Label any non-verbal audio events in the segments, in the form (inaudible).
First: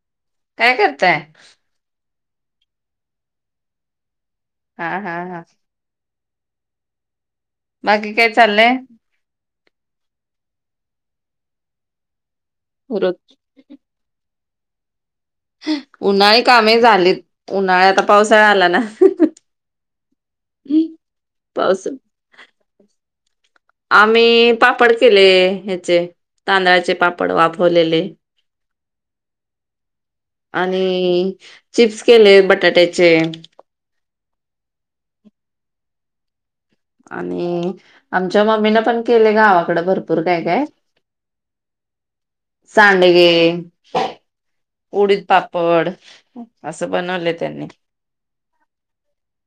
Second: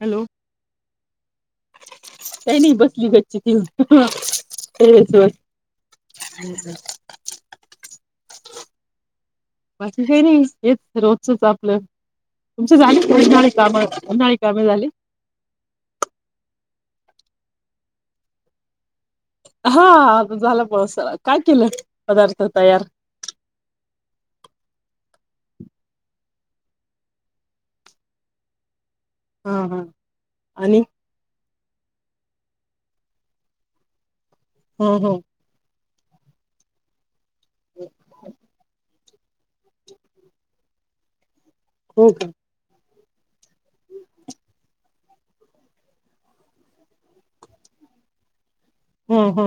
Hello काय करताय का नाही बसली गच्ची ती हा हा हा ह बाकी काय चाललंय मा हे नाही यच रोजचच आपलं तुमच उरत झाली (unintelligible) कामे झाली - उन्हाळी कामे झालीत उन्हाळ्या आता पावसाळा आला ना- हा- झालं बा अस काय केलं पाऊस पदार्थ तयार - आम्ही पापड केले हचे तांदळाचे पापड वाफवलेले - हा हा आणि - चिप्स केले बटाट्याचे - हो हो - आणि आमच्या मम्मीना पण - केले गावाकडे भरपूर काय काय - हो का - सांडगे- उडीद पापड असं बनवले त्यांनी- हो हो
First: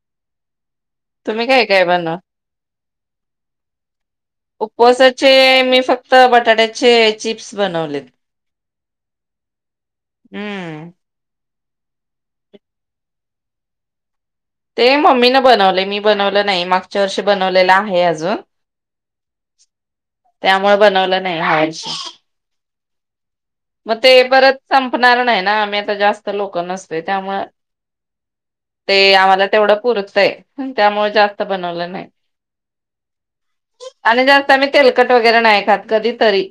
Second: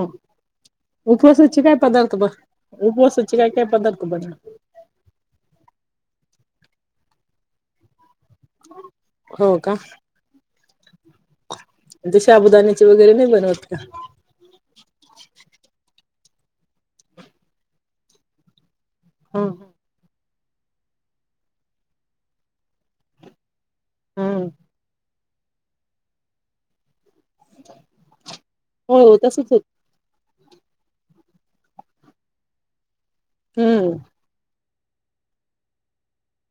- उपवासचे काय पदार्थ ब उपवासची काय काय पदार्थ बनव- उपवासाचे मी फक्त बटाट्याचे चिप्स बनवलेत. हो का- हम्म. म्ह ते शबुदाण्याचे वगैरे नाही बनवत का? ते मम्मीन बनवले मी बनवलं नाही मागच्या वर्षी बनवलेलं आहे अजून. हो हम्म. त्यामुळे बनवलं नाही (unintelligible) मग ते हं परत संपणार नाय- आम्ही आता जास्त लोक नसतो. त्यामु ते हो आम्हाला तसच होत तेवढं पुरतय - त्यामुळे जास्त बनवलं नाय. हम्म आणि जर (unintelligible) तेलकट वगैरे नाही खात कधी तरी-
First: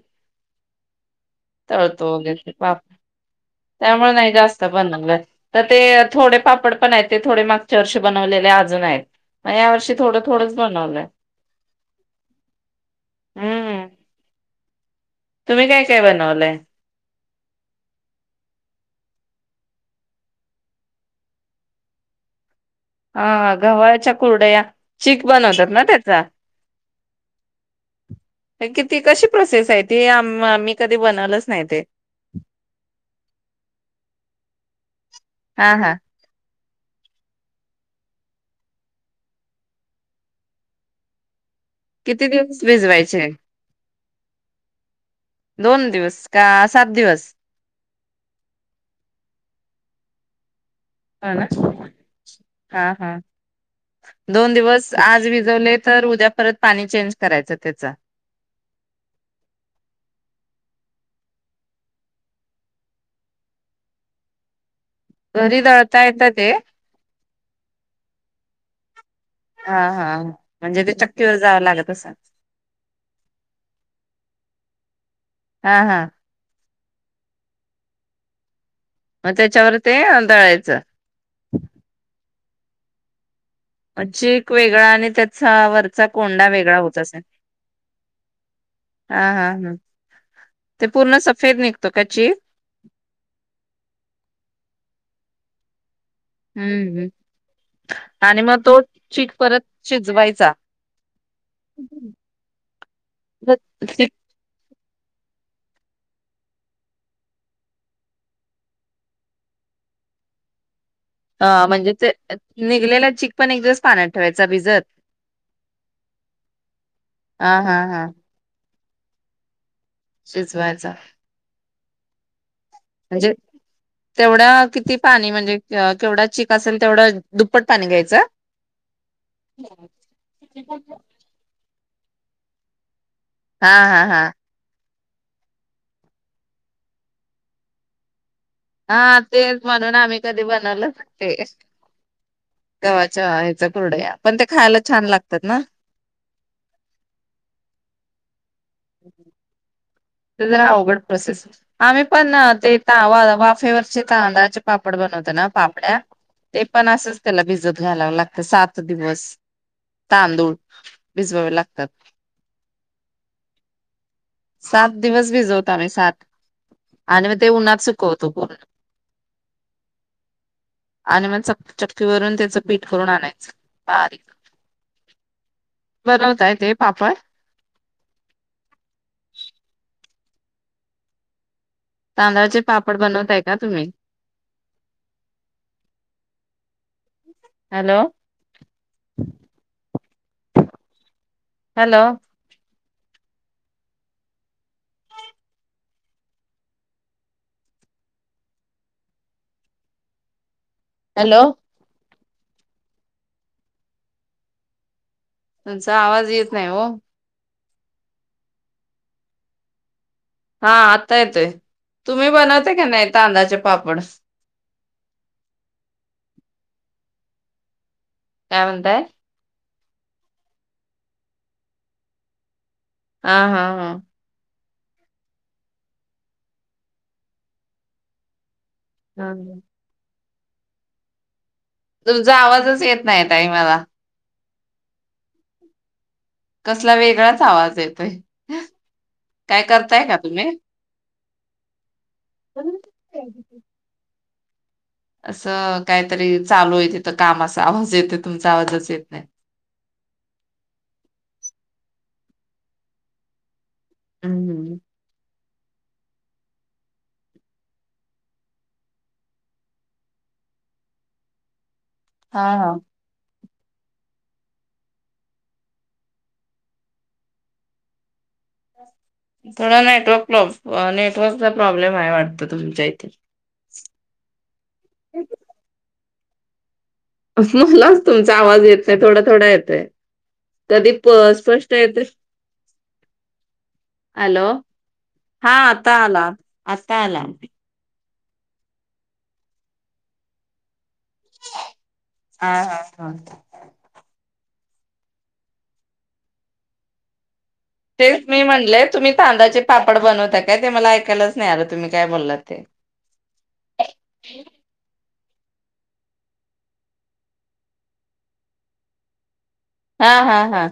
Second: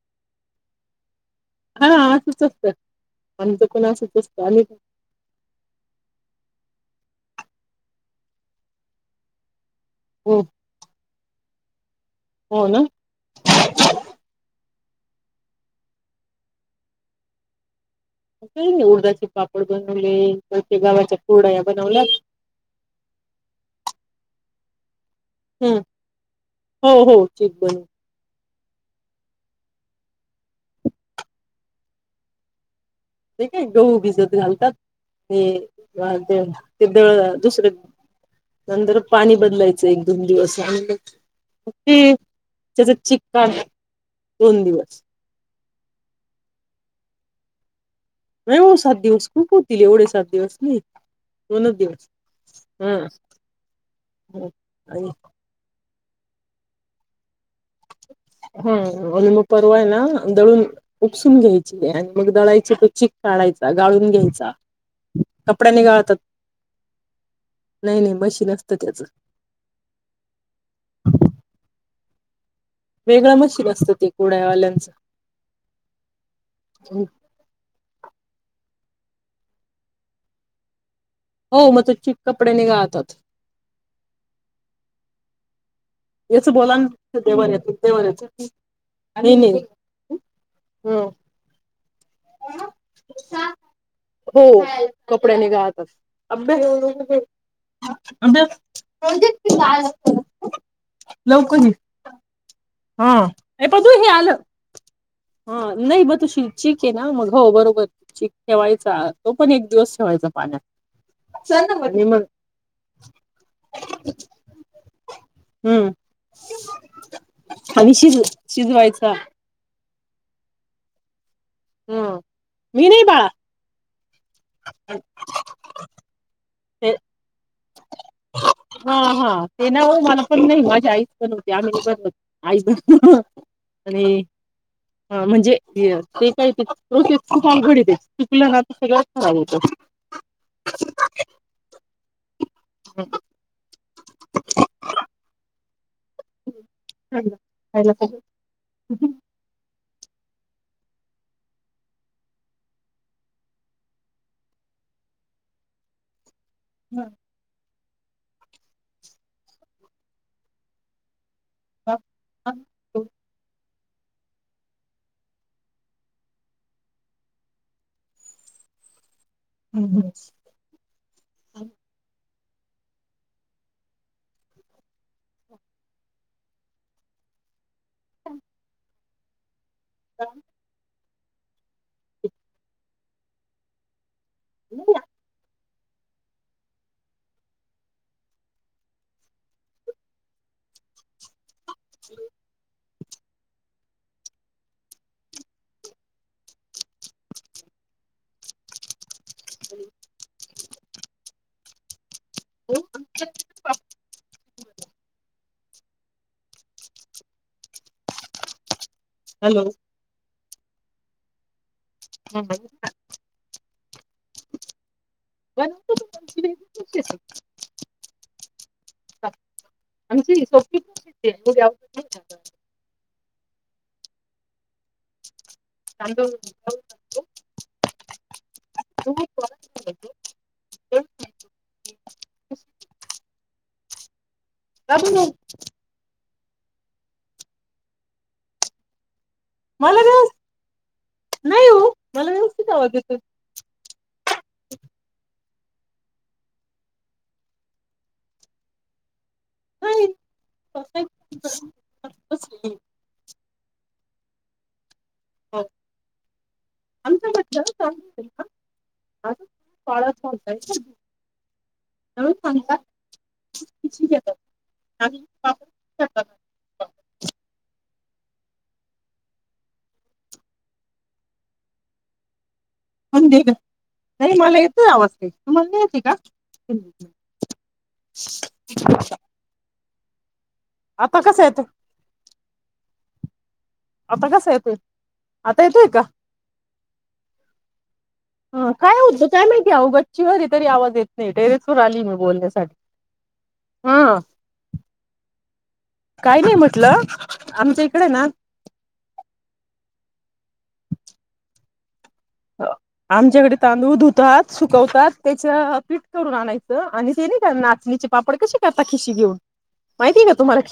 हा तोळतो असंच वगरे असतं पा आमचं पण त्यामुळे असंच नाही असतं जास्त आम्ही बनवलंय त ते थोडे पापड- नाय ते थोडे मागच्या मागच्या वर्षी बनवलेले अजून आहेत म या वर्षी - ते थोड हो थोडंच बनवलंय. हो ना. हम्म तुम्ही काय काय बनवलंय. काही नाही उडदाचे पापड बनवले काही ते गावाच्या कुरड्या बनवल्यात. हा गव्हाच्या कुरडया. चीक बनवतात हम् ना त्याचा हो हो चीक बनव- कितीी कशी प्रोसेस आहे ती आम मी कधी बनवलच नाही ते. ते काय गहू भिजत घालतात. ते हा हा वाजेल. ते दळण दुसरं नंतर पाणी बदलायचं एक दोन दिवसांनी. ती किती दिवस त्याचा चिक भिजवायचे काढ दोन दिवस. दोन दिवस का सात दिवस. नाही ओ सात दिवस खूप होतील एवढे सात दिवस नाही. ह ना दोनच दिवस हा हा दोन दिवस आणि आज भिजविलेत. तर उद्या परत पाणी चेंज. करायचं त्याच हा आणि मग परवा आहे ना दळून. उपसून घ्यायची आणि मग दळायची तो चिक काढायचा गाळून घ्यायचा. घरी कपड्या नि दळता गाळतात येतं ते नाही नाही मशीन असतं. तर त्याच. हा हा म्हणजे ते चक्कीवर जावं लागत असल. वेगळं मशीन असतं ते कुरयाड्यावाल्यांचं. हा हा. हम्म. मग त्याच्यावर ते दळायचं. हो मग तो चिक कपडेनि गाळतात. मग चिक वेगळा आणि त्याचा वर याच बोला ना देवरच देवरचं हा आणि हा नाही ह ते हम. पूर्ण सफेद निघतो का चीक हो कपड्याने. जातसं. अभ्यास हम्म आणि मग तो चीक परत अभ्यास शिजवायचा. लवकर ये. हा तर ये पदू हे चिक आलं. हा नाही ब तु चिक आहे ना मग हो बरोबर चिक ठेवायचा तो पण एक दिवस ठेवायचा पाण्यात. हा म्हणजे आणि ते मग निघलेला चिक पण एक दिवस पाण्यात ठेवायचा भिजत हम्म हा हा हा. स. शिजवायचा. हम्म. विनय बाळा. तेवढ्या किती पाणी म्हणजे केवढा च ते हा हा ते नावर मला पण नाही माझ्या आईस पण होती आम्ही पण होती आय हा हा हा म्हणजे ते काय ते रो खूारघड हा तेच म्हणून आम्ही कधी बनवलं ते गव्हाच्या ह्याचा करडया पण ते खायला छान लागतात ना ला हम्म जरा अवघड प्रोसेस आम्ही पण ते त वाफेवरचे तांदळाचे पापड बनवतो ना पापड्या ते पण असच त्याला भिजत घलाव लागत सात दिवस तांदूळ भिजवावे लागतात सात दिवस भिजवतो आम्ही सात आणि मग ते उन्हात सुकवतो पूर्ण आणि मग च चक्की वून त्या पीठ करून आणायचं बारीक बनवतय ते पापड ह तांदळाचे पापड बनवताय का तुम्ही इ हॅलो हॅलो ह हॅलो हो तुचा आवाज येत नाही हो हॅलो हा आता येतय तुम्ही हा बनवता का नाही तांद्याचे पापड बनवतो पण आमची वेगळी प्रोसेस आहे. कामंत आमची सोपी पण हा हा हा तांदूळ तु ह तुमचा आवाजच येत नाही टयमाला (unintelligible) कसला वेगळाच आवाज येतोय काय मला करताय का व्यव तुम्ही नाही हो मला व्यवस्थितवा ज येतोय (inaudible) असं ' कायतरी चालू हाय तिथं कामाचा आवाज येतोय, तुमचा आवाजच येतं नाय. नाही. अहं.. (unintelligible) नवीन हा हा सांगता? (unintelligible) थोडा नेटवर्क प्रॉब.. अं नेटवर्क चा प्रॉब्लेम हाय वाटत. तुम जय ती. हिंदी नाही मला येत. (unintelligible) (inaudible) मलाच तुमचा आवाज येत नाही, थोडा थोडा येतंय. कधी प आता कसा येतोय स्पष्ट येते. आता हॅलो, कसा येतोय हा येतोय आता का आला. आता आला. अं काय होत? काय माहिती? अहो गच्चीवर हाय तरी आवाज येतं. नाही टेरेसर आली मी हा बोलण्यासाठी. हा हा. हा. काय नाही म्हटलं, आमच्या इकडे तेच ना मी म्हणले तुम्ही तांदळाचे पाप पड बनवता काय? ते मला ऐकालाच नाय आलं तुम्ही... काय बोललात ते. आमच्याकडे तांदूळ धुतात, सुकवतात. त्याच पीठ करून आणायचं आणि ते नैका नाचणीचे पापड कसे करता खिशी घेऊन? हा, माहितीय का हा, तुम्हाला हा,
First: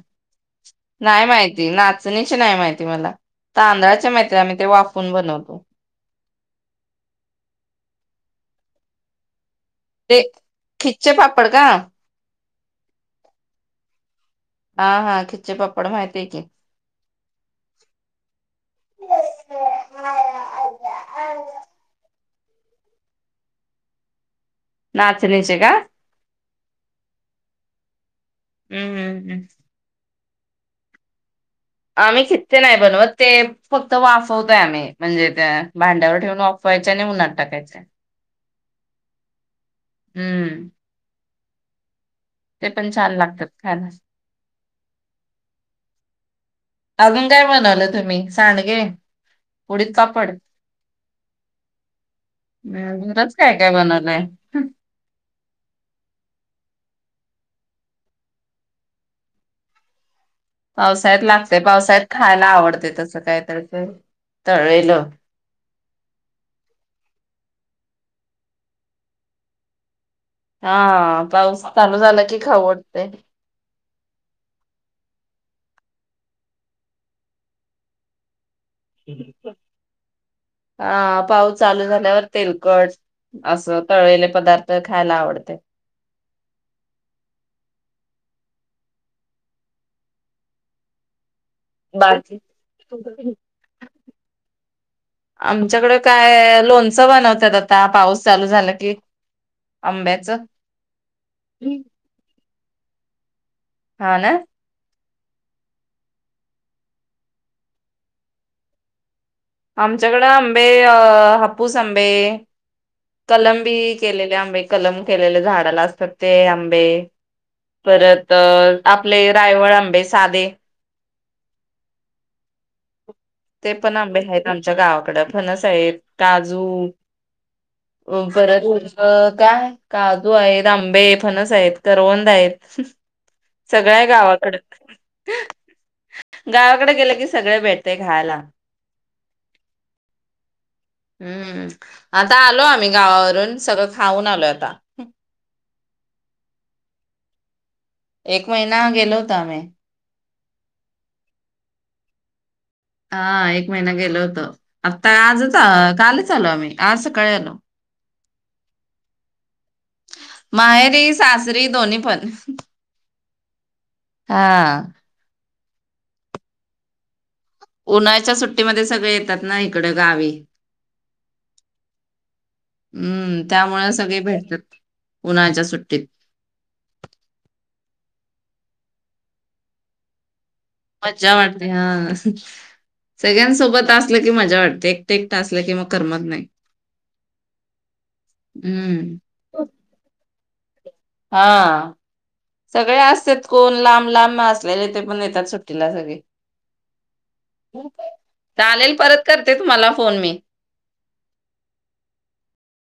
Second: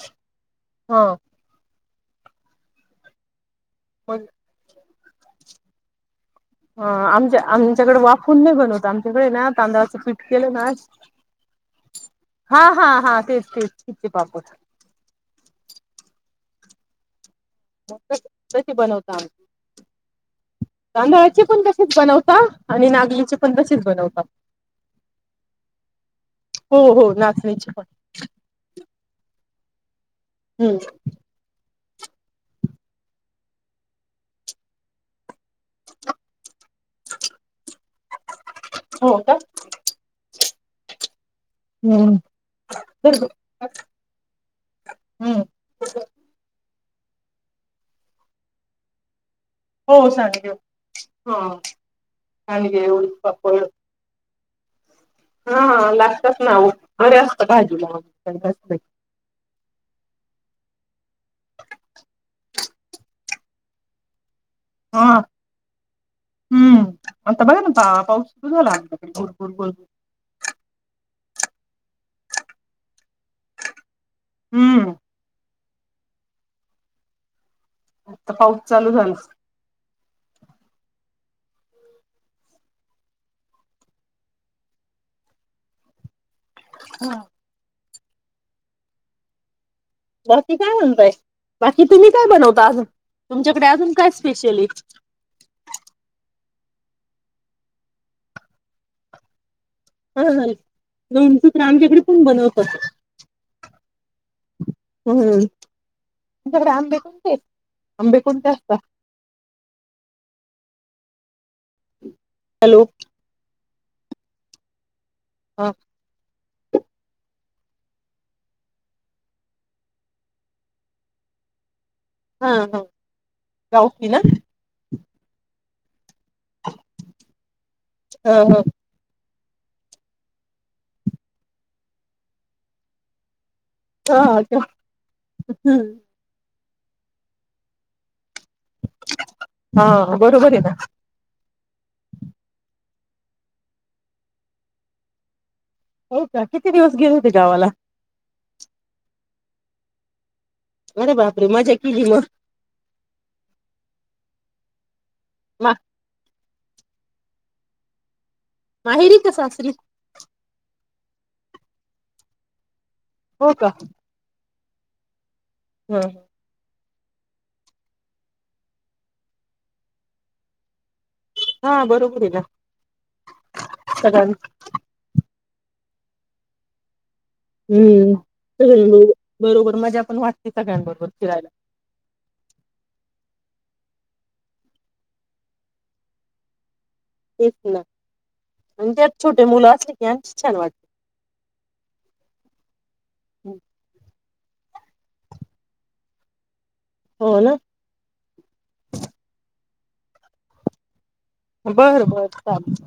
हा नाय माहिती. नाचणीचे नाय माहिती मला. तांदळाचे ह महिती हाय, आम्ही ते वाफ कोन बनवतो? ह आमच्या.. आमच्याकडे वाफवून नाय बनवत, आमच्याकडे हाय ना तांदळाचं ते. पीठ केलं ना खिचे पापड कां? हा, हा, हा, तेच. तेच खिचे. पापड हा, हा, खिचे पापड माहिती हाय कीं. तशे बनवतो आम्ही. तांदळाचे पन तसंच बनव का आणि नागलीचे पन तसेच बनवतात. नाचणीचे का? हो हो नाचणीचे पन. ह ह हम. हम्. आम्ही खित्ते नाय बनवत, ते फक्त वाफवतोय आम्ही म्हणजे ते भांड्यावर ठेऊन वाफ फवायचे आणि उन्हात टाकायचे. हो का हम्. हम्म. ते पण छान लागतात खान्यास. हम्म. अजून काय बनवलं तुम्ही? सांडगे. उडीद हो पापड सांडगे. हा सांडगे, उडीद पापड हम्. हा लागतात ना, बरे असत भाजीला आज उन्हाळ्यात लागतय, पावसाळ्यात खायला आवडत ते तसं कायतर ते तळलेल. हा हम्म आता बघा ना पा पाऊस हा हा. पाऊस चालू झाला की खाऊ वाटतय. हम्म. आता पाऊ आप पाऊस चालू झाल्यावर तेलकट अस तळलेल पदार्थ खाऊ वाटतंय. ह. बाकी, काय म्हणताय? बाकी, तुम्ही काय बनवता आज? तुमच्याकडे अजून काय स्पेशली आमच्याकडे काय! लोणचं बनवतात आता, पाऊस चालू झाला की हं आंब्याचं हं. लोणची तर आमच्या इकडे पण बनवतात. हा ना. हम्म! तुमच्याकडे आंबे कोणते आहेत? आंबे कोणते असतात? आमच्याकडे आंबे हापू हापूस आंबे, हॅलो कलम पिकेलेले आंबे, कलम केलेले हा झाडाला असतात ते आंबे, परत आपले रायवळ आंबे साधे हा हा. ते पण आंबे आहेत आमच्या गावाकड. फणस (unintelligible) काजू, हा परत (unintelligible) काय? काजू आहेत, आंबे, फणस आहेत, करवंद आहेत. सगळ हाय गावाकड. गावाकडे गेल की सगळ भेटतय. खायला. हा, बरोबरे ना. हम्म, आता आलो आम्ही गावावरून सगळं खाऊन आलोय आता. हो, का किती दिवस गेले होते गावाला? एक महिना गेलो होतो आम्ही. अररे बापरे! मजा केली मग? हा एक महिना गेलो होतो. आता आजच कालच आलो आम्ही आज सकाळी आलो. माहेरी का सासरी? माहेरी सासरी दोन्ही पण. हो का? हा. हम्. उन्हाळ्याच्या सुट्टीमध्ये सगळे येतात ना इकड गावी. हा, बरोबर आहे ना हम्म सगळ. उन्हाळ्याच्या सुट्टीत. हम्म, (unintelligible) बरोबर मजा पण वाटते. सगळ्यांबरोबर मज्जा फिरायला वाटते. हा सगळ्यांसोबत असलं की मजा वाटते एकट एकट असलं की मग करमत नाही. तेच ना आणि हम्म. त्यात छोटे मुलं असले की छान वा हा, सगळे असतेत कोण लांब लांब असलेले ते पण येतात सुट्टीला सगळे. हो ना चालेल परत करते तुम्हाला फोन मे. बरं बर चालेल.